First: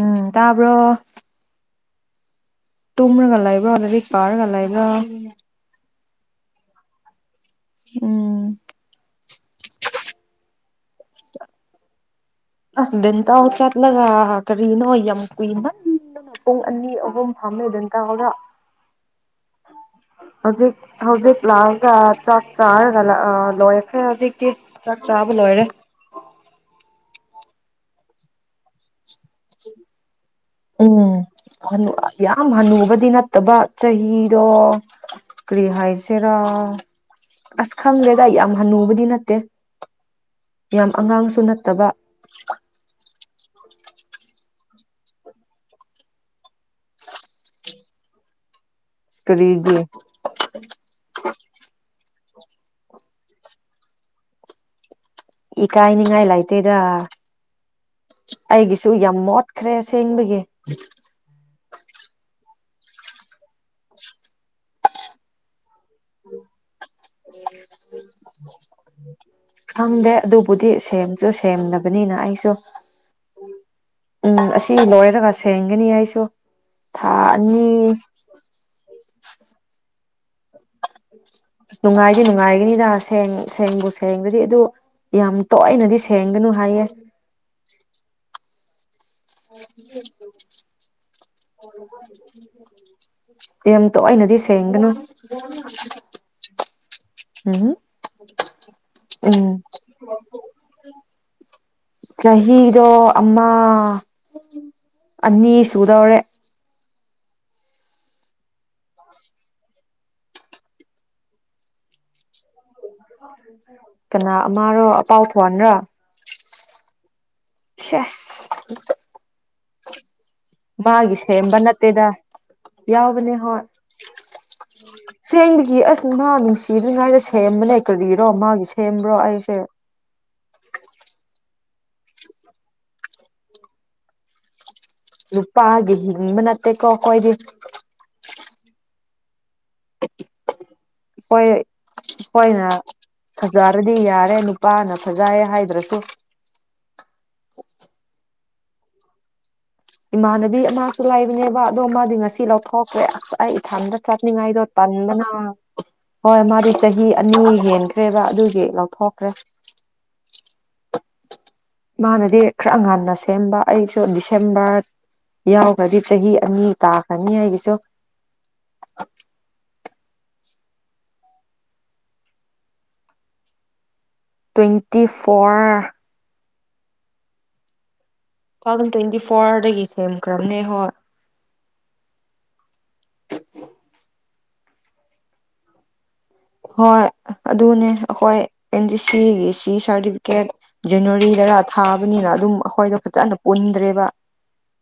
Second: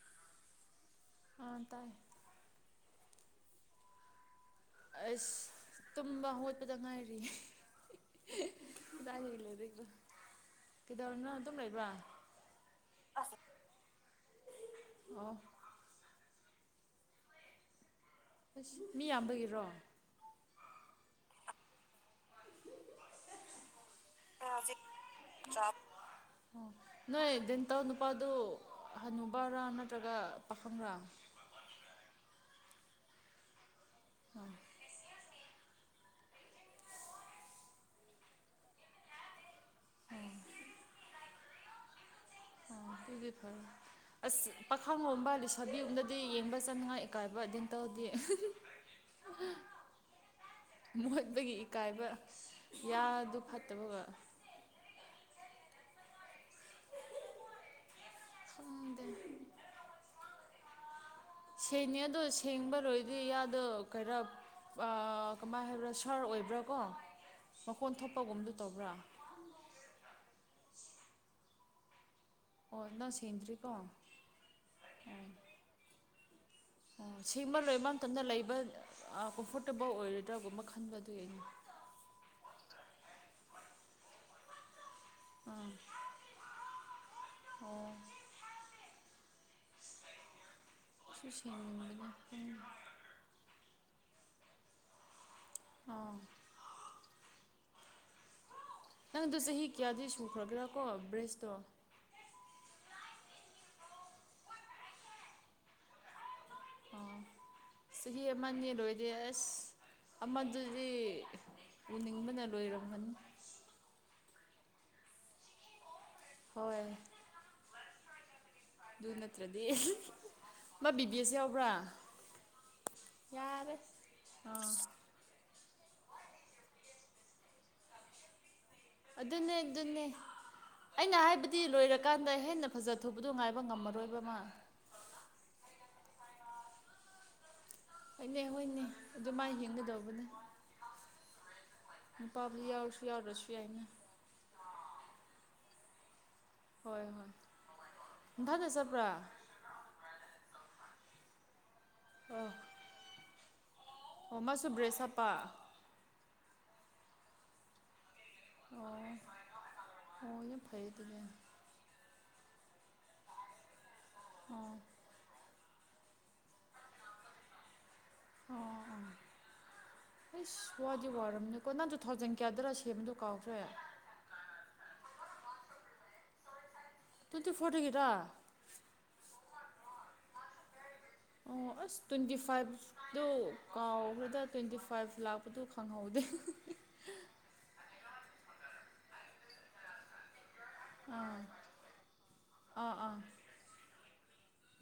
ꯎꯝ ꯇꯥꯕꯔꯣ lll ll l ꯇꯨꯝꯃꯒ ꯂꯕ꯭ꯔꯣ ꯂꯥꯏꯔꯤꯛ ꯄꯔꯥꯒ ꯂꯩꯕꯔꯣ ꯇꯨꯝꯝꯕ ꯍꯠꯄꯗꯪ ꯉꯥꯏꯔꯤ ꯎꯝ ꯀꯗꯥ ꯂꯩ ꯀꯩꯗꯧꯔꯅꯣ ꯑꯗꯨꯝ ꯂꯩꯕ꯭ꯔꯥ ꯑꯁꯗꯦꯟꯇ ꯍ ꯆꯠꯂꯒ ꯀꯔꯤꯅꯣ ꯌꯥꯝ ꯀꯨꯏ ꯄꯨꯡ ꯑꯅꯤ ꯑꯍꯨꯝ ꯐꯥꯝꯃꯦꯗ ꯑꯁ ꯃꯤ ꯌꯥꯝꯗꯒꯤꯔꯣ ꯍꯧꯖꯤꯛ ꯍꯧꯖꯤꯛ ꯂꯥꯛꯑꯦꯒ ꯆꯥꯛ ꯆꯥꯔꯒ ꯑ ꯂꯣꯏꯔꯦꯈꯦ ꯍꯧꯖꯤꯛꯀꯤ ꯆꯥꯛ ꯆꯥꯕ ꯂꯣꯏꯔꯦ ꯅꯣꯏ ꯗꯦꯟꯇ ꯅꯨꯄꯥꯗꯨ ꯍꯅꯨꯕꯔꯥ ꯅꯠꯇ꯭ꯔꯒ ꯄꯥꯈꯪꯔꯥ ꯎꯝ ꯍ ꯌꯥꯝ ꯍꯅꯨꯕꯗꯤ ꯅꯠꯇꯕ ꯆꯍꯤꯗꯣ ꯀ꯭ꯔꯤ ꯍꯥꯏꯁꯤꯔ ꯑꯁ ꯈꯪꯗ꯭ꯔꯦꯗ ꯑꯩ ꯌꯥꯝ ꯍꯅꯨꯕꯗꯤ ꯅꯠꯇꯦ ꯌꯥꯝ ꯑꯉꯥꯡꯁꯨ ꯅꯠꯇꯕ ꯑꯣ ꯑꯗꯨꯗꯤ ꯐꯔꯦ [unintelligible] ꯑꯁ ꯄꯥꯈꯪ ꯂꯣꯝꯕ ꯂꯩꯁꯥꯕꯤꯒꯝꯗꯗꯤ ꯌꯦꯡꯕ ꯆꯥꯅꯤꯉꯥꯏ ꯏꯀꯥꯏꯕ ꯑꯗꯨꯝ ꯗꯦꯟꯇꯦꯜꯗꯤ ꯏꯁ ꯀꯔꯤꯒꯤ ꯃꯣꯠꯄꯒꯤ ꯏꯀꯥꯏꯕ ꯌꯥꯗꯨ ꯐꯠꯇꯕꯒ ꯏꯀꯥꯏꯅꯤꯉꯥꯏ ꯂꯩꯇꯦꯗ ꯑꯩꯒꯤꯁꯨ ꯈꯪꯗꯦ ꯌꯥꯝ ꯃꯣꯠꯈ꯭ꯔꯦ ꯁꯦꯡꯕꯒꯤ ꯁꯦꯡꯅꯤ ꯑꯗꯣ ꯁꯦꯡꯕꯔꯣꯏꯗꯤ ꯌꯥꯗꯣ ꯈꯔ ꯀꯃꯥꯏꯅ ꯍꯥꯏꯕ꯭ꯔꯥ ꯁꯥꯔ ꯑꯣꯏꯕ꯭ꯔꯥ ꯀꯣ ꯃꯈꯣꯟ ꯊꯣꯛꯄꯒꯨꯝꯗꯨ ꯇꯧꯕ꯭ꯔꯥ ꯗꯦ ꯑꯗꯨꯕꯨꯗꯤ ꯁꯦꯝꯁꯨ ꯁꯦꯝꯅꯕꯅꯤꯅ ꯑꯩ ꯑꯣ ꯅꯪ ꯁꯦꯡꯗ꯭ꯔꯤꯀꯣ ꯑꯣ ꯎꯝ ꯑꯁꯤ ꯂꯣꯏꯔꯒ ꯁꯦꯡꯒꯅꯤ ꯑꯩꯁꯨ ꯊꯥ ꯑꯣ ꯁꯤꯃ ꯑꯅꯤ ꯂꯣꯏꯕ ꯃꯇꯝꯗ ꯂꯩꯕ ꯀꯝꯐꯣꯔꯇꯦꯕꯜ ꯑꯣꯏꯔꯣꯏꯗ꯭ꯔꯥꯒꯨꯝꯕ ꯈꯟꯕ ꯑꯗꯨ ꯌꯦꯩꯅ ꯑꯁ ꯅꯨꯡꯉꯥꯏꯗꯤ ꯅꯨꯡꯉꯥꯏꯒꯅꯤꯗ ꯁꯦꯡ ꯁꯦꯡꯕꯨ ꯁꯔꯦꯡꯗꯨꯗꯤ ꯑꯗꯨ ꯌꯥꯝ ꯑꯥ ꯇꯣꯏꯅꯗꯤ ꯁꯦꯡꯒꯅꯨ ꯍꯥꯏꯌꯦ ꯑꯣ ꯁꯤ ꯁꯦꯡꯅꯤꯡꯕꯅꯦ ꯀꯦꯝ ꯇꯣꯏꯅꯗꯤ ꯁꯦꯡꯒꯅꯨ ꯎꯝ ꯑꯥ ꯎꯝ ꯅꯪꯗꯣ ꯎꯝ ꯆꯍꯤ ꯀꯌꯥꯗꯤ ꯁꯨꯈ꯭ꯔꯒꯦꯔꯥ ꯀꯣ ꯕ꯭ꯔꯦꯁꯇꯣ ꯆꯍꯤꯗꯣ ꯑꯃ ꯑꯅꯤ ꯁꯨꯗꯧꯔꯦ [unintelligible] ꯆꯍꯤꯍ ꯑꯃ ꯌꯦ ꯔꯣꯏꯗꯁ ꯑꯃꯗꯨꯗꯤ ꯎꯅꯤꯡꯕꯅ ꯂꯣꯏꯔꯝꯃꯅꯤ ꯇꯅ ꯃꯥꯔ ꯄꯥꯎꯊꯣꯅꯔ ꯍꯣꯏ ꯁꯦꯁ ꯑꯗꯨ ꯅꯠꯇ꯭ꯔꯗꯤ ꯃꯥ ꯃꯥꯒꯤ ꯕꯤꯕꯤꯁ ꯁꯦꯝꯕ ꯌꯥꯎꯕ꯭ꯔꯥ ꯅꯠꯇꯦꯗ ꯌꯥꯎꯕꯅꯦ ꯍꯣꯏ ꯑꯥ ꯁꯦꯡ ꯒꯤ ꯑꯁ ꯃꯥ ꯅꯨꯡꯁꯤꯗ꯭ꯔꯤꯉꯥꯏꯗ ꯁꯦꯝꯕ ꯂꯩ ꯀ꯭ꯔꯔꯤꯔꯣ ꯃꯥꯒꯤꯁꯦ ꯑꯗꯨꯅꯦ ꯑꯗꯨꯅꯦ ꯑꯩꯅ ꯍꯥꯏꯕ ꯗꯤ ꯂꯣꯏꯔꯀꯥꯟꯗ ꯍꯦꯟꯅ ꯐꯖꯊꯕꯗꯣ ꯉꯥꯏꯕ ꯉꯝꯃꯔꯣꯏꯕ ꯑꯃ ꯅꯨꯄꯥ ꯍꯤꯡꯃ ꯅꯠꯇꯦꯛ ꯀꯣ ꯀꯣꯏꯗ ꯍꯣꯏꯅꯦ ꯍꯣꯏꯅꯦ ꯑꯗꯨ ꯃꯥ ꯌꯦꯡꯒꯗꯧꯕꯅꯦ ꯑꯩꯈꯣꯏ ꯑꯩꯈꯣꯏꯅ ꯌꯥꯎꯗ꯭ꯔꯁꯨ ꯌꯥꯏꯅ ꯐꯖꯔꯗꯤ ꯌꯥꯔꯦꯅꯤ ꯄꯥꯅ ꯐꯖꯩ ꯍꯥꯏꯗ꯭ꯔꯁꯨ ꯍꯣꯏ ꯍꯣꯏ ꯏꯊꯒ ꯆꯕ꯭ꯔꯥ ꯏꯃꯥꯟꯅꯕꯤ ꯑꯃꯁꯁꯨ ꯂꯩꯕꯅꯦꯕ ꯑꯗꯣ ꯃꯥꯗꯤ ꯉꯁꯤ ꯑꯣ ꯂꯧꯊꯣꯛꯈ꯭ꯔꯦ ꯑꯁ ꯑꯩ ꯊꯟꯗ ꯑꯣ ꯆꯥꯅꯤꯡꯉꯥꯏꯗꯣ ꯃꯥꯁꯨ ꯕ꯭ꯔꯦꯁ ꯄꯟꯗꯅ ꯍꯥꯞꯄ ꯍꯣꯏ ꯃꯥꯗꯤ ꯆꯍꯤ ꯑꯅꯤ ꯍꯦꯟꯒ꯭ꯔꯦ ꯕ ꯑꯗꯨꯒꯤ ꯑꯣ ꯂꯧꯊꯣꯛꯈ꯭ꯔꯦ ꯑꯣ ꯌꯥꯝ ꯐꯩ ꯑꯗꯨꯗꯤ ꯃꯥꯅꯗꯤ ꯈꯔ ꯉꯟꯅ ꯁꯦꯝꯕ ꯑꯩꯁꯨ ꯑꯣ ꯗꯤꯁꯦꯝꯕꯔ ꯌꯥꯎꯈ꯭ꯔꯗꯤ ꯆꯍꯤ ꯑꯅꯤ ꯇꯥꯈ꯭ꯔꯅꯤ ꯑꯩꯒꯤꯁꯨ ꯑꯁ ꯋꯥꯗꯤ ꯋꯥꯔꯝꯅꯤꯀꯣ ꯅꯪꯗꯣ ꯊꯥꯎꯖꯟ ꯀꯌꯥꯗ꯭ꯔꯥ ꯁꯦꯝꯕꯗꯣ ꯀꯥꯎꯗ꯭ꯔ ꯇ꯭ꯋꯦꯟꯇꯤ ꯐꯣꯔ ꯇꯨꯇꯤ ꯐꯇ ꯀꯇ ꯇꯨ ꯊꯥꯎꯖꯟ ꯇ꯭ꯋꯦꯟꯇꯤ ꯐꯣꯔꯗꯒꯤ ꯁꯦꯝꯈ꯭ꯔꯕꯅꯦ ꯍꯣꯏ ꯑꯣ ꯑꯁ ꯇ꯭ꯋꯦꯟꯇꯤ ꯐꯥꯏꯚꯇꯨ ꯀꯥꯎꯕ꯭ꯔꯗ ꯇ꯭ꯋꯦꯟꯇꯤ ꯐꯥꯏꯚ ꯂꯥꯛꯄꯗꯨ ꯈꯪꯍꯧꯗꯦ ꯍꯣꯏ ꯑꯗꯨꯅꯦ ꯑꯩꯈꯣꯏ ꯑꯦꯟ ꯖꯤ ꯁꯤꯒꯤ ꯁꯤ ꯁꯥꯔꯇꯤꯐꯤꯀꯦꯠ ꯑꯥ ꯖꯅꯋꯥꯔꯤꯗꯔ ꯊꯥꯕꯅꯤꯅ ꯑꯗꯨꯝ ꯑꯥ ꯑꯩꯈꯣꯏꯗꯣ ꯑꯥ ꯐꯖꯅ ꯄꯨꯟꯗ꯭ꯔꯦꯕ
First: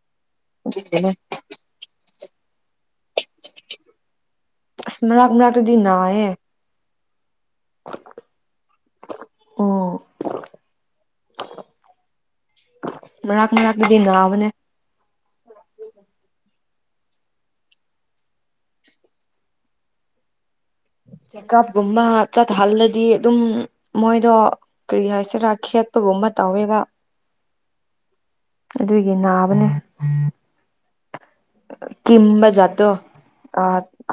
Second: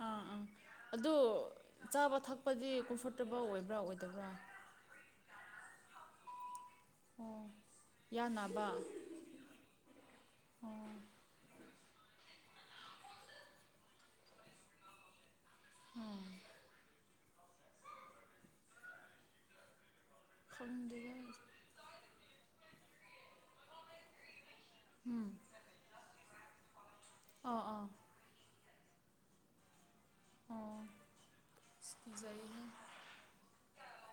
ꯑꯥ ꯑꯥ ꯑꯗꯨꯒꯤꯅꯦ ꯑꯗꯨ ꯆꯥꯕ ꯊꯛꯄꯗꯤ ꯀꯝꯐꯣꯔꯇꯦꯕꯜ ꯑꯣꯏꯕ꯭ꯔꯥ ꯑꯣꯏꯗꯕ꯭ꯔꯥ ꯁ ꯃꯔꯥꯒ ꯃꯔꯥꯒꯇꯗꯤꯅꯑ ꯑꯣ ꯌꯥꯅꯕ ꯑꯣ ꯑꯣ ꯃꯔꯥꯛ ꯃꯔꯥꯛꯀꯤꯗꯤ ꯅꯥꯕꯅꯦ ꯎꯝ ꯎꯝ ꯆꯦꯛꯀꯞꯀꯨꯝꯕ ꯆꯠꯍꯜꯂꯗꯤ ꯑꯗꯨꯝ ꯃꯣꯏꯗꯣ ꯀꯔꯤ ꯍꯥꯏꯁꯤꯔꯥ ꯈꯦꯠꯄꯒꯨꯝꯕ ꯇꯧꯋꯦꯕ ꯑ ꯑꯥ ꯑꯗꯨꯒꯤ ꯅꯥꯕꯅꯦ ꯑꯣ ꯑꯁ ꯀꯤꯝꯕ ꯀꯤꯖꯩꯍꯦ ꯖꯠꯇꯣ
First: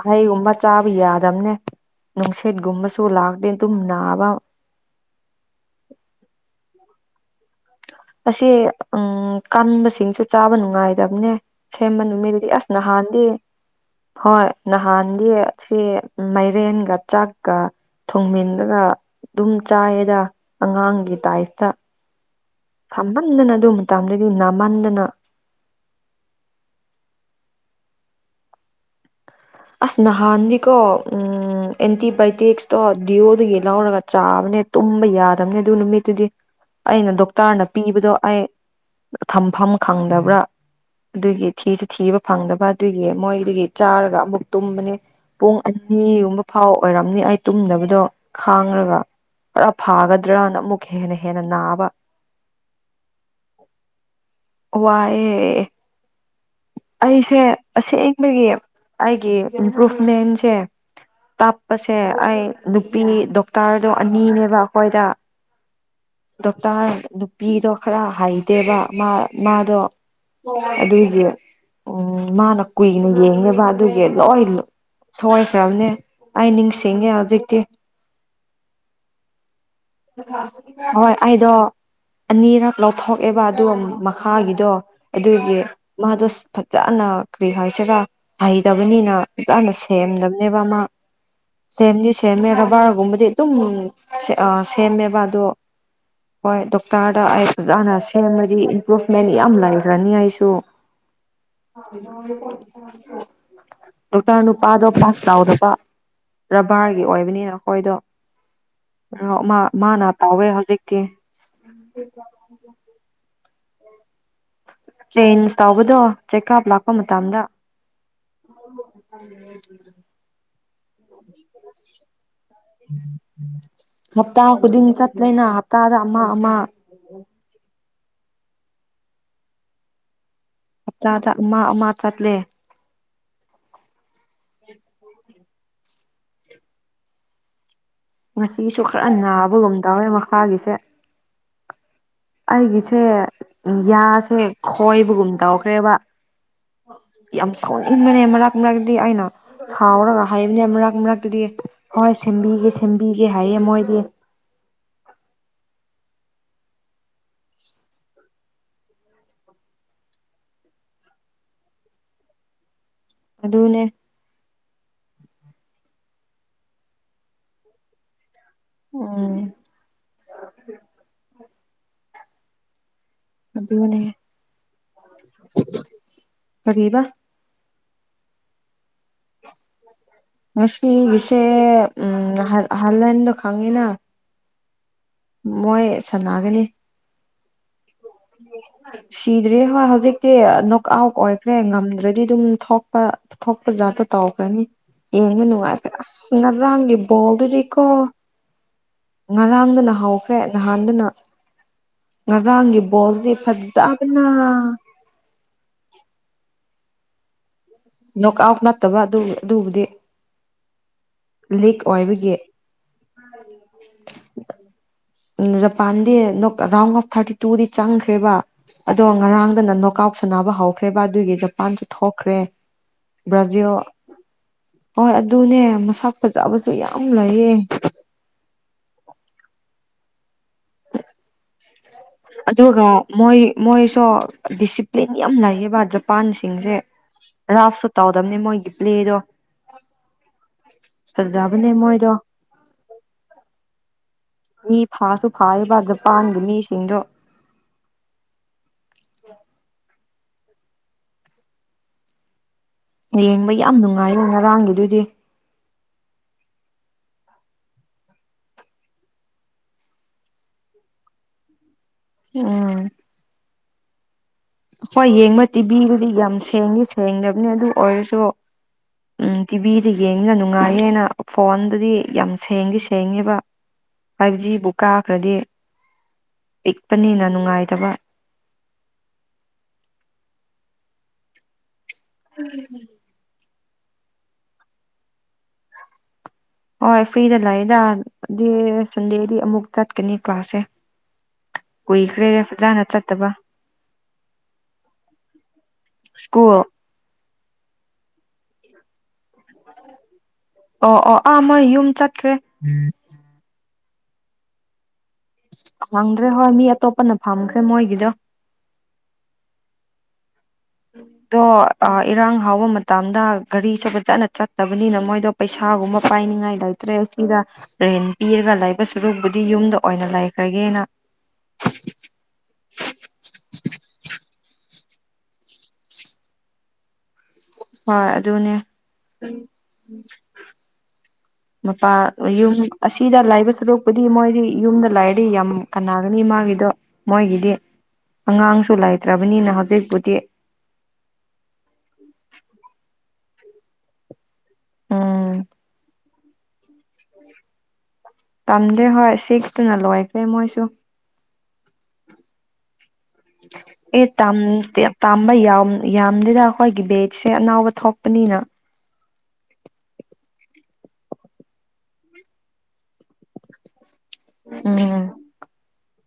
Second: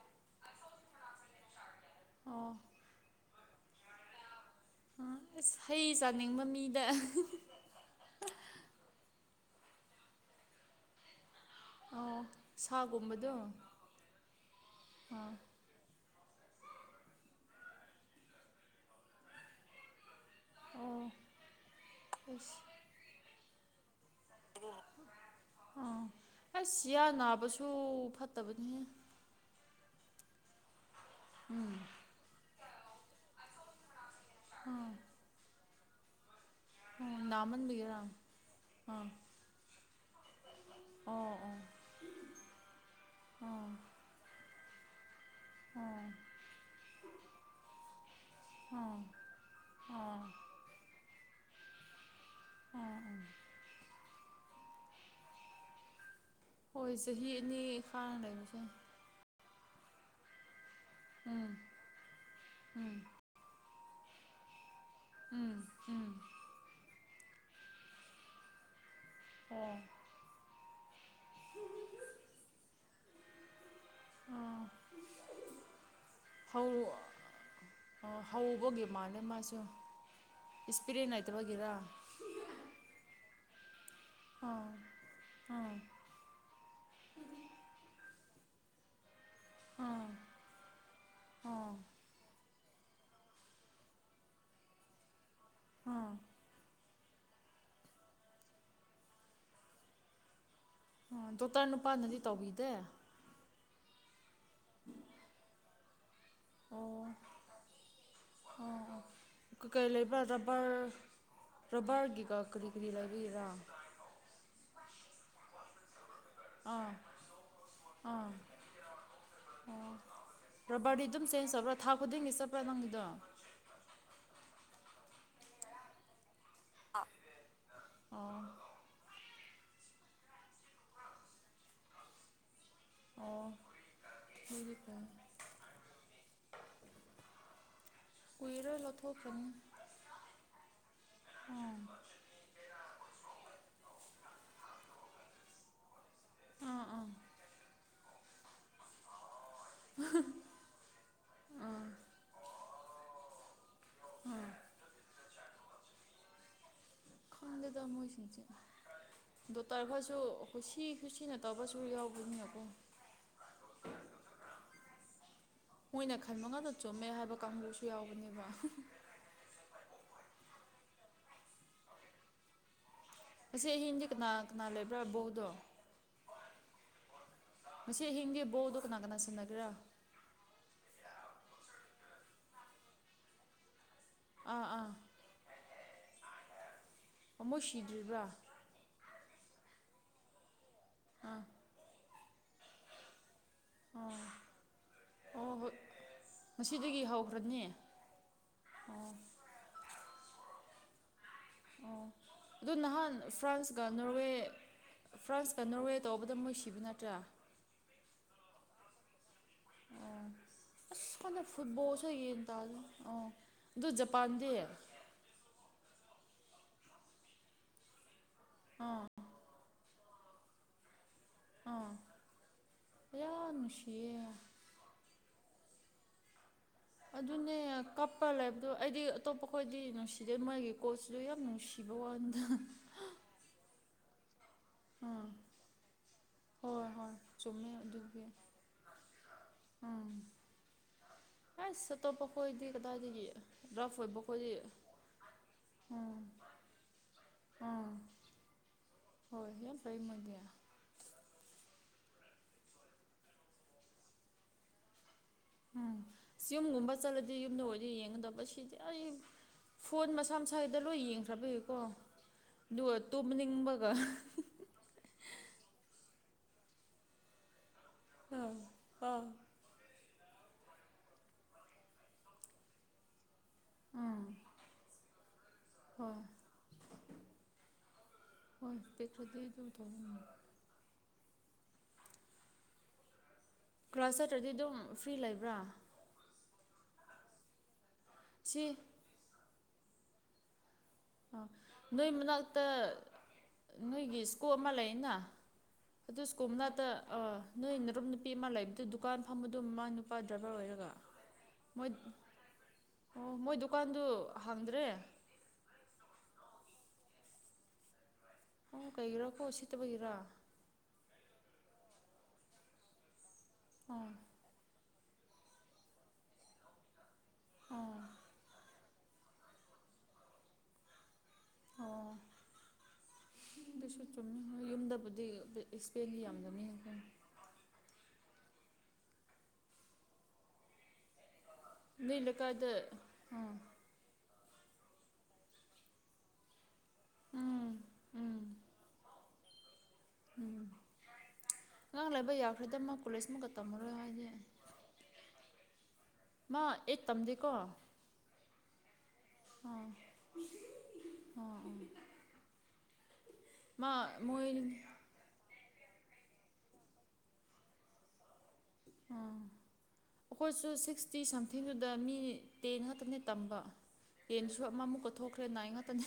ꯍꯩꯒꯨꯝꯕ ꯆꯥꯕ ꯌꯥꯗꯕꯅꯦ ꯑꯣ ꯅꯨꯡꯁꯦꯠ ꯇꯨꯝꯕꯁꯨ ꯂꯥꯛꯗ ꯇꯅꯅꯥꯕ ꯑꯁ ꯍꯩ ꯆꯥꯅꯤꯡꯕ ꯃꯤꯗ ꯑꯁꯤ ꯎꯝ ꯀꯟꯕꯁꯤꯡꯁꯨ ꯆꯥꯕ ꯅꯨꯡꯉꯥꯏꯗꯕꯅꯦ ꯁꯦꯝꯕ ꯑꯣ ꯅꯨꯃꯤꯠꯗꯨꯗꯤ ꯑꯁ ꯅꯍꯥꯟꯗꯤ ꯁꯥꯒꯨꯝꯕꯗꯣ ꯍꯣꯏ ꯅꯍꯥꯟꯒꯤ ꯑꯥ ꯑꯁꯤ ꯃꯥꯏꯔꯦꯟꯒ ꯆꯥꯛꯀ ꯊꯣꯡꯃꯟꯂꯒ ꯑꯗꯨꯝ ꯆꯥꯏꯌꯦꯗ ꯑꯣ ꯑꯉꯥꯡꯒꯤ ꯇꯥꯏꯐꯇ ꯑꯁ ꯁꯝꯃꯟꯗꯅ ꯑꯗꯨ ꯃꯇꯝꯗꯩꯗꯤ ꯝꯃꯟꯗꯅ ꯑ ꯑꯩꯁ ꯁꯤꯌꯥ ꯅꯥꯕꯁꯨ ꯐꯠꯇꯕꯅꯤ ꯑꯁ ꯅꯍꯥꯟꯗꯤꯀꯣ ꯎꯝ ꯑꯦꯟꯇꯤꯕꯥꯌꯣꯇꯤꯛꯁꯇꯣ ꯗꯤꯑꯣꯗꯒꯤ ꯂꯧꯔꯒ ꯆꯥꯕꯅꯦ ꯑꯥ ꯇꯨꯝꯕ ꯌꯥꯗꯕꯅꯦ ꯑꯗꯨ ꯅꯨꯃꯤꯠꯇꯨꯗꯤ ꯑꯩꯅ ꯑꯣ ꯗꯣꯛꯇꯔꯅ ꯅꯥꯃꯟꯕꯒꯤꯔꯥ ꯄꯤꯕꯗꯣ ꯑꯩ ꯊꯝꯐꯝ ꯈꯪꯗꯕ꯭ꯔꯥ ꯑꯗꯨꯒꯤ ꯊꯤꯁꯨ ꯊꯤꯕ ꯐꯪꯗꯕ ꯑꯗꯨꯒꯤ ꯃꯣꯏꯗꯨꯒꯤ ꯆꯥꯔꯒ ꯑꯃꯨꯛ ꯇꯨꯝꯕꯅꯤ ꯄꯨꯡ ꯍꯣꯏ ꯑꯅꯤꯒꯨꯝꯕ ꯐꯥꯎ ꯑꯣꯏꯔꯝꯅꯤ ꯑꯩ ꯇꯨꯝꯗꯕꯗꯣ ꯈꯥꯡꯂꯒ ꯑꯣꯔ ꯐꯥꯒꯗ꯭ꯔꯥꯅ ꯑꯃꯨꯛꯅꯦ ꯍꯦꯟꯅ ꯅꯥꯕ ꯋꯥꯏꯌꯦ ꯆꯍꯤ ꯑꯩꯁꯦ ꯑꯅꯤ ꯐꯥꯅ ꯑꯁꯦꯡꯕꯒꯤ ꯂꯩꯕꯁꯦ ꯑꯩꯒꯤ ꯏꯝꯄ꯭ꯔꯨꯚꯃꯦꯟꯁꯦ ꯎꯝ ꯇꯥꯞꯄꯁꯦ ꯑꯩ ꯅꯨꯄꯤ ꯗꯣꯛꯇꯔꯗꯣ ꯑꯅꯤꯅꯦꯕ ꯑꯩꯈꯣꯏꯗ ꯎꯝ ꯎꯝ ꯗꯣꯛꯇꯔ ꯅꯨꯄꯤꯗꯣ ꯈꯔ ꯍꯩꯗꯦꯕ ꯃꯥ ꯑꯣ ꯃꯥꯗꯣ ꯑꯗꯨꯏꯗꯤ ꯎꯝ ꯃꯥꯅ ꯀꯨꯏꯅ ꯌꯦꯡꯅꯕ ꯑꯗꯨ ꯂꯣꯏ ꯑꯥ ꯁꯑꯣꯏꯈ꯭ꯔꯕꯅꯦ ꯑꯩ ꯅꯤꯡꯁꯤꯡꯉꯦ ꯍꯧꯖꯤꯛꯇꯤ ꯎ ꯃꯥꯟ ꯃꯥꯁꯨ ꯍꯣꯏ ꯑꯦꯛꯁꯄꯤꯔꯤꯌꯦꯟ ꯑꯩꯗꯣ ꯂꯩꯇꯕꯒꯤꯔ ꯑꯅꯤꯔꯛ ꯂꯧꯊꯣꯛꯑꯦꯕ ꯑꯗꯨ ꯑꯥ ꯃꯈꯥꯒꯤꯗꯣ ꯑꯗꯨꯒꯤ ꯑꯥ ꯃꯥꯗꯣ ꯐꯖꯅ ꯀ꯭ꯔꯤ ꯍꯥꯏꯁꯤꯔ ꯍꯩꯇꯕꯅꯤꯅ ꯏꯖꯅ ꯑꯥ ꯁꯦꯝꯗꯕꯅꯦꯕ ꯑꯃ ꯑꯥ ꯁꯦꯝꯗꯤ ꯁꯦꯝꯃꯦ ꯕꯥꯔꯒꯨꯝꯕꯗꯤ ꯑꯗꯨꯝ ꯁꯦꯝꯃꯦꯕ ꯑꯣ ꯑꯥ ꯍꯣꯏ ꯇꯥꯔꯗ ꯑꯩ ꯐꯖꯥꯅ ꯁꯦꯝꯃꯗꯤ ꯏꯝꯄ꯭ꯔꯨꯚꯃꯦꯟ ꯌꯥꯝ ꯂꯩꯈ꯭ꯔꯅꯤ ꯑꯩꯁꯨ ꯑꯥ ꯗꯣꯛꯇꯔ ꯅꯨꯄꯥꯅꯗꯤ ꯇꯧꯕꯤꯗꯦ ꯑ ꯇꯅ ꯅꯨ ꯄꯗ ꯄꯥꯁ ꯂꯥꯎꯎꯗ ꯄ ꯕꯥꯔꯒꯤ ꯑꯣ ꯑꯣꯏꯕꯅꯤꯅ ꯑꯩꯈꯣꯏꯗꯣ ꯃꯔꯨꯞ ꯑꯃ ꯀꯩꯀꯩ ꯃꯥꯅ ꯇꯧꯋꯦ ꯍꯧꯖꯤꯛꯇꯤ ꯂꯩꯕ꯭ꯔꯥꯔꯕꯔꯔꯕꯔꯒꯤꯀ ꯀꯔꯤ ꯀꯔꯤ ꯂꯩꯕꯤꯔꯥ ꯆꯦꯟꯖ ꯇꯧꯕꯗꯣ ꯆꯦꯛꯑꯞ ꯑꯥ ꯂꯥꯛꯄ ꯃꯇꯝꯗ ꯔ ꯕꯗꯤ ꯑꯗꯨꯝ ꯆꯦꯟꯖꯕ꯭ꯔ ꯊꯥ ꯈꯨꯗꯤꯡꯒꯤꯁ ꯍꯞꯇꯥ ꯈꯨꯗꯤꯡ ꯆꯠꯂꯅ ꯍꯞꯇꯥꯗ ꯑꯃ ꯑꯃ ꯎ ꯑꯣ ꯍꯞꯇꯥꯗ ꯑꯃ ꯑꯃ ꯆꯠꯂꯦ ꯑꯣ ꯍꯒꯤ ꯇ ꯉꯁꯤꯁꯨ ꯈꯔ ꯅꯥꯕꯒꯨꯝ ꯇꯎꯋꯦ ꯃꯈꯥꯒꯤꯁꯦ ꯎꯝ ꯑꯩꯒꯤꯁꯦ ꯌꯥꯁꯦ ꯈꯣꯏꯕꯒꯨꯝ ꯇꯧꯈ꯭ꯔꯦꯕ ꯑꯥ ꯑꯥ ꯌꯥꯝ ꯁꯥꯎꯅ ꯏꯟꯕꯅꯦ ꯃꯔꯛ ꯃꯔꯛꯇꯗꯤ ꯑꯩꯅ ꯁꯥꯎꯔꯒ ꯍꯥꯏꯕꯅꯦ ꯃꯔꯛ ꯃꯔꯛꯇꯨꯗꯤ ꯍꯣꯏ ꯁꯦꯝꯕꯤꯒꯦ ꯁꯦꯝꯕꯤꯒꯦ ꯍꯥꯏꯌꯦ ꯃꯣꯏ ꯍ ꯈꯪꯗꯦ ꯇꯃꯣꯁꯤ ꯗꯣꯛꯇꯔ ꯈꯔꯁꯨ ꯈꯨꯠꯁꯤ ꯈꯨꯠꯁꯤꯅ ꯇꯧꯕꯁꯨ ꯌꯥꯎꯕꯅꯤꯅꯀꯣ ꯑꯗꯨꯗꯅꯦ ꯃꯈꯜ ꯃꯉꯥꯗ ꯆꯨꯝꯃꯦ ꯍꯥꯏꯕ ꯀꯥꯡꯕꯨꯁꯨ ꯌꯥꯎꯕꯅꯦꯕ ꯝ ꯑꯁꯤ ꯑꯗꯨꯅꯦ ꯑꯍꯤꯡꯁꯦ ꯀꯅꯥ ꯀꯅꯥ ꯂꯩꯕ꯭ꯔꯥ ꯕꯧꯗꯣ ꯀꯔꯤꯕ ꯃꯁꯦ ꯍꯤꯡꯒꯦ ꯣꯗ ꯀꯅꯥ ꯀꯅꯥ ꯁ ꯅꯒ꯭ꯔ ꯉꯁꯤꯒꯤꯁꯦ ꯎꯝ ꯍꯜꯂꯗ ꯈꯥꯡꯉꯦꯅ ꯑꯥ ꯑꯥ ꯃꯣꯏ ꯁꯝꯅꯒꯅꯤ ꯑꯃꯃꯁꯤ ꯁꯤꯗ꯭ꯔꯤ ꯍꯣꯏ ꯍꯧꯖꯤꯛꯇꯤ ꯅꯣꯛ ꯑꯥꯎꯠ ꯑꯣꯏꯈ꯭ꯔꯦ ꯉꯝꯗ꯭ꯔꯗꯤ ꯑꯗꯨꯝ ꯊꯣꯛꯄ ꯊꯣꯛꯄ ꯖꯥꯠꯇꯣ ꯇꯧꯈ꯭ꯔꯅꯤ ꯏ ꯑꯣ ꯃꯅ ꯍꯣꯏ ꯑꯁ ꯉꯔꯥꯡꯒꯤ ꯉꯁꯤꯗꯒꯤ ꯍꯧꯈ꯭ꯔꯅꯤ ꯣꯜꯗꯗꯤꯀꯣ ꯉꯔꯥꯡꯗꯅ ꯍꯥꯎꯈ꯭ꯔꯦ ꯅꯍꯥꯟꯗꯅ ꯑꯗꯨ ꯉꯔꯥꯡꯒꯤ ꯅꯍꯥꯟ ꯕꯣꯜꯗꯤ ꯐ꯭ꯔꯥꯟꯁꯀ ꯐꯖꯕꯅ ꯅꯣꯔꯋꯦ ꯐ꯭ꯔꯥꯟꯁꯀ ꯅꯣꯔꯋꯦ ꯇꯧꯕꯗ ꯃꯣꯏ ꯁꯤꯕ ꯅꯠꯇ꯭ꯔꯥ ꯣꯛ ꯑꯥꯎ ꯅꯠꯇꯕ ꯑꯗꯨ ꯑꯗꯨꯕꯨꯗꯤ ꯑꯁ ꯀꯥꯟꯗ ꯂꯤꯛ ꯐꯨꯠꯕꯣꯜꯁꯨ ꯑꯣꯏꯕꯒꯤ ꯌꯦꯡ ꯇꯥꯔꯦ ꯑ ꯑꯗꯨ ꯖꯄꯥꯟꯗꯤ ꯖꯄꯥꯟ ꯔꯥꯎꯟ ꯑꯣꯐ ꯊꯥꯔꯇꯤ ꯇꯨꯗꯤ ꯆꯪꯈ꯭ꯔꯦꯕ ꯑꯗꯣ ꯉꯔꯥꯡꯗꯅ ꯅꯣꯛ ꯑꯥꯎꯠ ꯁꯥꯟꯅꯕ ꯍꯧꯈ꯭ꯔꯦꯕ ꯑꯗꯨꯒꯤ ꯖꯄꯥꯟꯁꯨ ꯑꯥ ꯊꯣꯛꯈ꯭ꯔꯦ ꯌꯥꯝ ꯕ꯭ꯔꯥꯖꯤꯜ ꯅꯨꯡꯁꯤꯌꯦ ꯍꯣꯏꯣꯏ ꯑꯗꯨ ꯑꯗꯨꯅꯦ ꯃꯁꯥ ꯐꯖꯕ ꯑꯗꯨꯅꯦ ꯀꯞꯄ ꯂꯩꯕꯗꯣ ꯑꯩꯗꯤ ꯑꯇꯣꯞꯄꯈꯣꯏꯗꯤ ꯅꯨꯡꯁꯤ ꯑꯗꯨ ꯃꯥꯒꯤ ꯀꯣꯜꯁꯤꯁꯨ ꯌꯥꯝ ꯅꯨꯡꯁꯤꯕ ꯋꯥꯟꯗ ꯑꯗꯨꯒ ꯃꯣꯏ ꯃꯣꯏꯁꯨ ꯗꯤꯁꯤꯄ꯭ꯂꯤꯟ ꯌꯥꯝ ꯂꯩꯌꯦꯕ ꯖꯄꯥꯟꯁꯤꯡꯁꯦ ꯍꯣꯏ ꯍꯣꯏ ꯆꯨꯝꯃꯦ ꯔꯥꯞꯁꯨ ꯑꯗꯨꯒꯤ ꯇꯥꯎꯗꯝꯕꯅꯦ ꯃꯣꯏꯒꯤ ꯄ꯭ꯂꯦꯗꯣ ꯐꯖꯕꯅꯦ ꯑ ꯁꯇꯣ ꯃꯣꯏꯗꯣ ꯄꯀꯣꯏꯗꯤ ꯀꯗꯥꯗꯒꯤ ꯔꯐ ꯑꯣꯏ ꯄ ꯃꯤ ꯐꯥꯁꯨ ꯐꯥꯕ ꯄꯥꯟꯒꯤ ꯃꯤꯁꯤꯡꯗꯣ ꯎꯝ ꯍꯣꯏ ꯌꯥꯝ ꯐ ꯃꯅꯦ ꯌꯦꯡꯕ ꯌꯥꯝ ꯅꯨꯡꯉꯥꯏꯌꯦ ꯉꯔꯥꯡꯒꯤꯗꯨꯗꯤ ꯎꯝ ꯌꯨꯝꯒꯨꯝꯕ ꯆꯠꯂꯗꯤ ꯌꯨꯝꯗ ꯑꯣꯏꯗꯤ ꯌꯦꯡꯒꯗꯕ ꯁꯤꯗꯤ ꯑꯩ ꯐꯣꯟ ꯃꯁꯥ ꯃꯁꯥꯒꯤꯗ ꯂꯣꯏ ꯌꯦꯡꯈ꯭ꯔꯕꯀꯣ ꯎꯝ ꯑꯗꯨꯒ ꯇꯨꯝꯅꯤꯡꯕꯒ ꯍꯣꯏ ꯌꯦꯡꯕ ꯇꯤꯕꯤꯤꯗꯨꯗꯤ ꯌꯥꯝ ꯁꯦꯡꯉ ꯁꯦꯡꯗꯕꯅꯤ ꯑꯗꯨ ꯑꯣꯏꯔꯁꯨ ꯑꯥ ꯎꯝ ꯇꯤꯚꯤꯗꯒꯤ ꯌꯦꯡꯉꯅ ꯅꯨꯡꯉꯥꯏꯌꯦꯅ ꯐꯣꯟꯗꯨꯗꯤ ꯌꯥꯝ ꯁꯦꯡꯗꯤ ꯁꯦꯡꯉꯦꯕ ꯎꯝ ꯐꯥꯏꯚ ꯖꯤꯕꯨ ꯀꯥꯈ꯭ꯔꯗꯤ ꯍꯣꯏ ꯄꯤꯛꯄꯅꯤꯅ ꯅꯨꯡꯉꯥꯏꯇꯕ ꯍꯣꯏ ꯄꯤꯛꯄꯗꯤ ꯑꯗꯨꯝ ꯇꯧꯅꯤ ꯎꯝ ꯀ꯭ꯂ꯭ꯔꯥꯁ ꯆꯠꯇ꯭ꯔꯗꯤ ꯑꯗꯨꯝ ꯐ꯭ꯔꯤ ꯂꯩꯕ꯭ꯔꯥ ꯍꯣꯏ ꯐ꯭ꯔꯤꯗ ꯂꯥꯛꯗꯥ ꯑꯗꯨ ꯁꯤ ꯁꯟꯗꯦꯗꯤ ꯑꯃꯨꯛ ꯆꯠꯀꯅꯤ ꯀ꯭ꯂꯥꯁꯁꯦ ꯑ ꯅꯣꯏ ꯀꯨꯏꯈ꯭ꯔꯦ ꯃꯅꯥꯛꯇ ꯐꯖꯅ ꯆꯠꯇꯕ ꯅꯣꯏꯒꯤ ꯁꯀꯣꯞ ꯑꯃ ꯂꯩꯅ ꯑꯗꯨ ꯁ꯭ꯀꯨꯜ ꯁꯀꯣꯝꯅꯥꯗ ꯑ ꯅꯣꯏ ꯅꯔꯝ ꯅꯨꯄꯤ ꯑꯃ ꯂꯩꯕꯗꯨ ꯗꯨꯀꯥꯟ ꯐꯝꯕꯗꯣ ꯃꯥ ꯅꯨ ꯑꯣ ꯑꯣ ꯑꯥ ꯃꯣꯏ ꯌꯨꯝ ꯆꯠꯇꯈ꯭ꯔꯦ ꯑꯣ ꯃꯣꯏ ꯗꯨꯀꯥꯟꯗꯨ ꯍꯥꯡꯗ꯭ꯔꯦ ꯐꯪꯗ꯭ꯔꯦ ꯍꯣꯏ ꯃꯤ ꯑꯇꯣꯞꯄꯅ ꯐꯝꯈ꯭ꯔꯦ ꯃꯣꯏꯒꯤꯗꯣ ꯎ ꯀꯩꯒꯤꯔꯥ ꯀꯣ ꯁꯤꯠꯇꯕꯒꯤꯔ ꯑꯣ ꯏꯔꯥꯡ ꯍꯥꯎꯕ ꯃꯇꯝꯗ ꯒꯥꯔꯤ ꯁꯣꯄ ꯑꯣ ꯆꯠꯅ ꯆꯠꯇꯕ ꯅ ꯃꯣꯏꯗꯣ ꯄꯩꯁꯥꯒꯨꯝꯕ ꯄꯥꯏꯅꯤꯡꯉꯥꯏ ꯂꯩꯇ꯭ꯔꯦ ꯑꯁꯤꯗ ꯑꯣ ꯔꯦꯟ ꯄꯤꯔꯒ ꯁꯔꯨꯛꯕꯨꯗꯤ ꯌꯨꯝꯗ ꯑꯣꯏꯅ ꯂꯩꯈ꯭ꯔꯒꯦꯅ ꯑꯣ ꯗꯤ ꯑꯦꯛꯁꯄꯦꯟꯗꯤ ꯌꯥꯝꯗꯅꯤ ꯈ ꯍꯣꯏ ꯑꯗꯨꯅꯦ ꯃꯄꯥ ꯅꯣꯏ ꯌꯨꯝ ꯂꯩꯀꯥꯏꯗ ꯑꯁꯤꯗ ꯂꯥꯏꯕ ꯑꯥ ꯁꯣꯔꯣꯛꯄꯨꯗꯤ ꯃꯣꯏꯗꯤ ꯌꯨꯝꯗ ꯂꯥꯏꯔꯗꯤ ꯌꯥꯝ ꯀꯥꯟꯅꯥꯒꯅꯤ ꯃꯥꯒꯤꯗꯣ ꯃꯣꯏꯒꯤꯗꯤ ꯎꯝ ꯑꯉꯥꯡꯁꯨ ꯂꯩꯇ꯭ꯔꯕ ꯅꯍꯥꯛ ꯎꯝ ꯑꯉꯥꯡ ꯂꯩꯥꯏꯕ ꯌꯥꯈ꯭ꯔꯦꯗ ꯑꯃꯨ ꯀꯣꯂꯦꯖꯃꯨꯛꯀ ꯇꯝꯃꯔꯣꯏ ꯍꯥꯏꯁꯦ ꯑꯝ ꯃꯥ ꯑꯦ ꯇꯝꯗꯦꯀꯣ ꯇꯝꯗꯦ ꯍꯣꯏ ꯁꯤꯛꯁꯇꯨꯅ ꯂꯣꯏꯈ꯭ꯔꯦ ꯃꯣꯏꯁꯨ ꯑꯣ ꯑꯣ ꯑꯦ ꯇꯝ ꯇꯝꯕꯩ ꯌꯥ ꯌꯥꯝꯗꯦꯗ ꯑꯩꯈꯣꯏꯒꯤ ꯕꯦꯠꯁꯦ ꯑꯅꯥꯕ ꯊꯣꯛꯄꯅꯤꯅ ꯑꯩꯈꯣꯏꯁꯨ ꯁꯤꯛꯁꯇꯤ ꯁꯝꯊꯤꯡꯗꯨꯗ ꯃꯤ ꯇꯦꯟ ꯉꯥꯛꯇꯅꯦ ꯇꯝꯕ ꯌꯦꯟꯗꯨꯁꯨ ꯑꯃꯃꯨꯛ ꯎꯝ ꯀꯠꯊꯣꯛꯈ꯭ꯔꯦ ꯅꯥꯏ ꯉꯥꯛꯇꯅꯤ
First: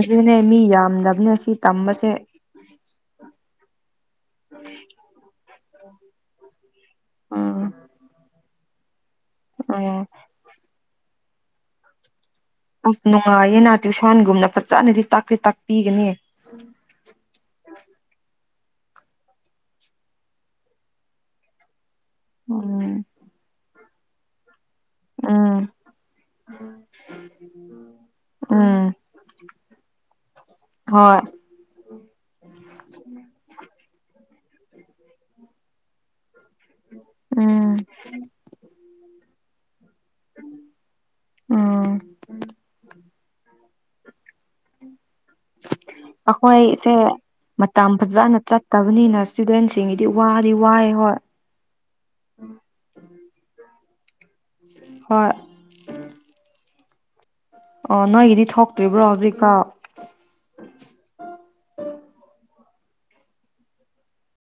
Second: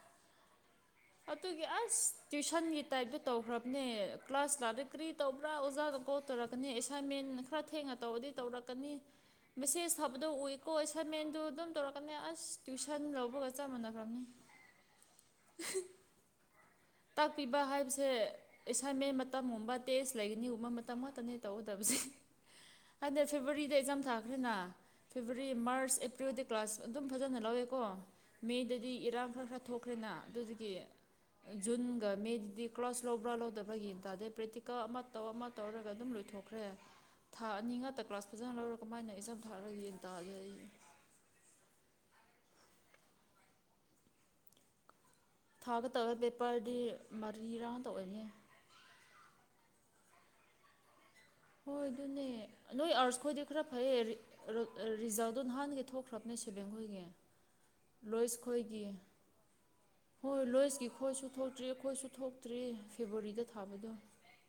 ꯑꯗꯨꯅꯦ ꯃꯤ ꯌꯥꯝꯗꯕꯅꯦ ꯁꯤ ꯑꯗꯨꯒꯤ ꯑꯁ ꯇꯝꯕꯁꯦ ꯇ꯭ꯋꯁꯟꯒꯤ ꯇꯥꯏꯞꯇ ꯇꯧꯈ꯭ꯔꯕꯅꯦ ꯀ꯭ꯂꯥꯁ ꯂꯥꯗ ꯀꯔꯤ ꯇꯧꯕ ꯄꯨꯔꯥ ꯑꯣꯖꯥꯒ ꯀꯣ ꯇꯧꯔꯛꯀꯅꯤ ꯑꯦꯁꯥꯏꯟꯃꯦꯟ ꯎꯝ ꯈꯔ ꯊꯦꯡꯅ ꯇꯧꯕꯔꯗꯤ ꯇꯧꯔꯛꯀꯅꯤ ꯑꯣ ꯃꯦꯁꯦꯁ ꯊꯕꯗꯣ ꯎꯏꯀꯣ ꯑꯦꯁꯥꯏꯟꯃꯦꯟꯗꯨ ꯑꯗꯨꯝ ꯇꯧꯔꯛꯀꯅꯤ ꯑꯁ ꯇ꯭ꯋꯏꯁꯟ ꯑꯁ ꯂꯧꯕꯒ ꯆꯞ ꯅꯨꯡꯉꯥꯏꯌꯦꯅ ꯃꯥꯟꯅꯈ꯭ꯔꯕꯅꯤ ꯇ꯭ꯨꯁꯥꯟꯒꯨꯝꯅ ꯐꯖꯅꯗꯤ ꯇꯥꯛꯄꯤ ꯇꯥꯛꯄꯤꯒꯅꯤ ꯇꯥꯛꯄꯤꯕ ꯍꯥꯏꯕꯁꯦ ꯑꯦꯁꯥꯏꯟꯃꯦꯟ ꯃꯇꯝꯒꯨꯝꯕ ꯇꯦꯁ ꯂꯩꯒꯅꯤꯒꯨꯝꯕ ꯃꯇꯝ ꯉꯥꯛꯇꯅꯦ ꯇꯧꯒꯗꯕꯁꯦ ꯎꯝ ꯑꯗ ꯐꯦꯕꯋꯥꯔꯤꯗ ꯑꯦꯛꯖꯥꯝ ꯊꯥꯈ꯭ꯔꯦꯅ ꯐꯦꯕꯋꯥꯔꯤ ꯎꯝ ꯃꯥꯔꯆ ꯑꯦꯄ꯭ꯔꯤꯜꯗꯤ ꯀ꯭ꯂꯥꯁ ꯑꯗꯨꯝ ꯐꯖꯅ ꯂꯧꯋꯦꯀꯣ ꯎꯝ ꯃꯦꯗꯗꯤ ꯏꯔꯥꯡ ꯈꯔ ꯈꯔ ꯊꯣꯛꯈ꯭ꯔꯦ ꯑꯗꯨꯅ ꯑꯗꯨꯗꯒꯤ ꯍꯣꯏ ꯖꯨꯟꯒ ꯃꯦꯗꯨꯗꯤ ꯀ꯭ꯂꯥꯁ ꯂꯧꯕ꯭ꯔꯥ ꯂꯧꯗꯕ꯭ꯔꯥꯒꯤꯟ ꯇꯥꯗꯩ ꯄ꯭ꯔꯦꯛꯇꯤꯀꯜ ꯑꯃ ꯇꯧ ꯑꯃ ꯇꯧꯔꯒ ꯑꯗꯨꯝ ꯂꯣꯏꯊꯣꯛꯦ ꯈ꯭ꯔꯦ ꯊꯥ ꯑꯅꯤ ꯎꯝ ꯉꯥꯛꯇ ꯀ꯭ꯂꯥꯁ ꯐꯖꯅ ꯂꯧꯔ ꯀꯃꯥꯏꯅ ꯏꯆꯝ ꯊꯥꯔꯒꯦ ꯎꯝ ꯊꯥꯒꯗꯕ ꯄꯦꯄꯔꯗꯤ ꯑꯩꯈꯣꯏꯁꯦ ꯃꯔꯤꯔꯥ ꯉꯥꯛꯇ ꯃꯇꯝ ꯑꯣꯏꯅꯤ ꯐꯖꯅ ꯆꯠꯇꯕꯅꯤꯅ ꯏꯁꯇꯨꯗꯦꯟꯁꯤꯡꯒꯤꯗꯤ ꯋꯥ ꯋꯥꯏ ꯍꯣꯏ ꯍꯣꯏ ꯑꯗꯨꯅꯦ ꯅꯣꯏ ꯑꯥꯔꯁ ꯈꯣꯏꯗꯤ ꯈꯔ ꯐꯩ ꯍꯣꯏ ꯔꯤꯖꯥꯗꯣ ꯅꯍꯥꯟꯒꯤ ꯊꯣꯛꯈ꯭ꯔꯕꯅꯦ ꯁ ꯕꯦꯡꯒꯣꯏꯜꯒꯤ ꯑꯣ ꯂꯣꯏꯁ ꯅꯣꯏꯒꯤꯗꯤ ꯈꯣꯏꯒꯤ ꯊꯣꯛꯇ꯭ꯔꯤꯕ꯭ꯔꯣ ꯍꯧꯖꯤꯛꯐꯥꯎ ꯍꯣꯏꯣꯏ ꯂꯣꯏꯁꯀꯤ ꯈꯣꯏꯁꯨ ꯊꯣꯛꯇ꯭ꯔꯤ ꯈꯣꯏꯁꯨ ꯇꯔꯦ ꯐꯦꯕꯋꯥꯔꯤꯗ ꯊꯥꯕꯗꯣ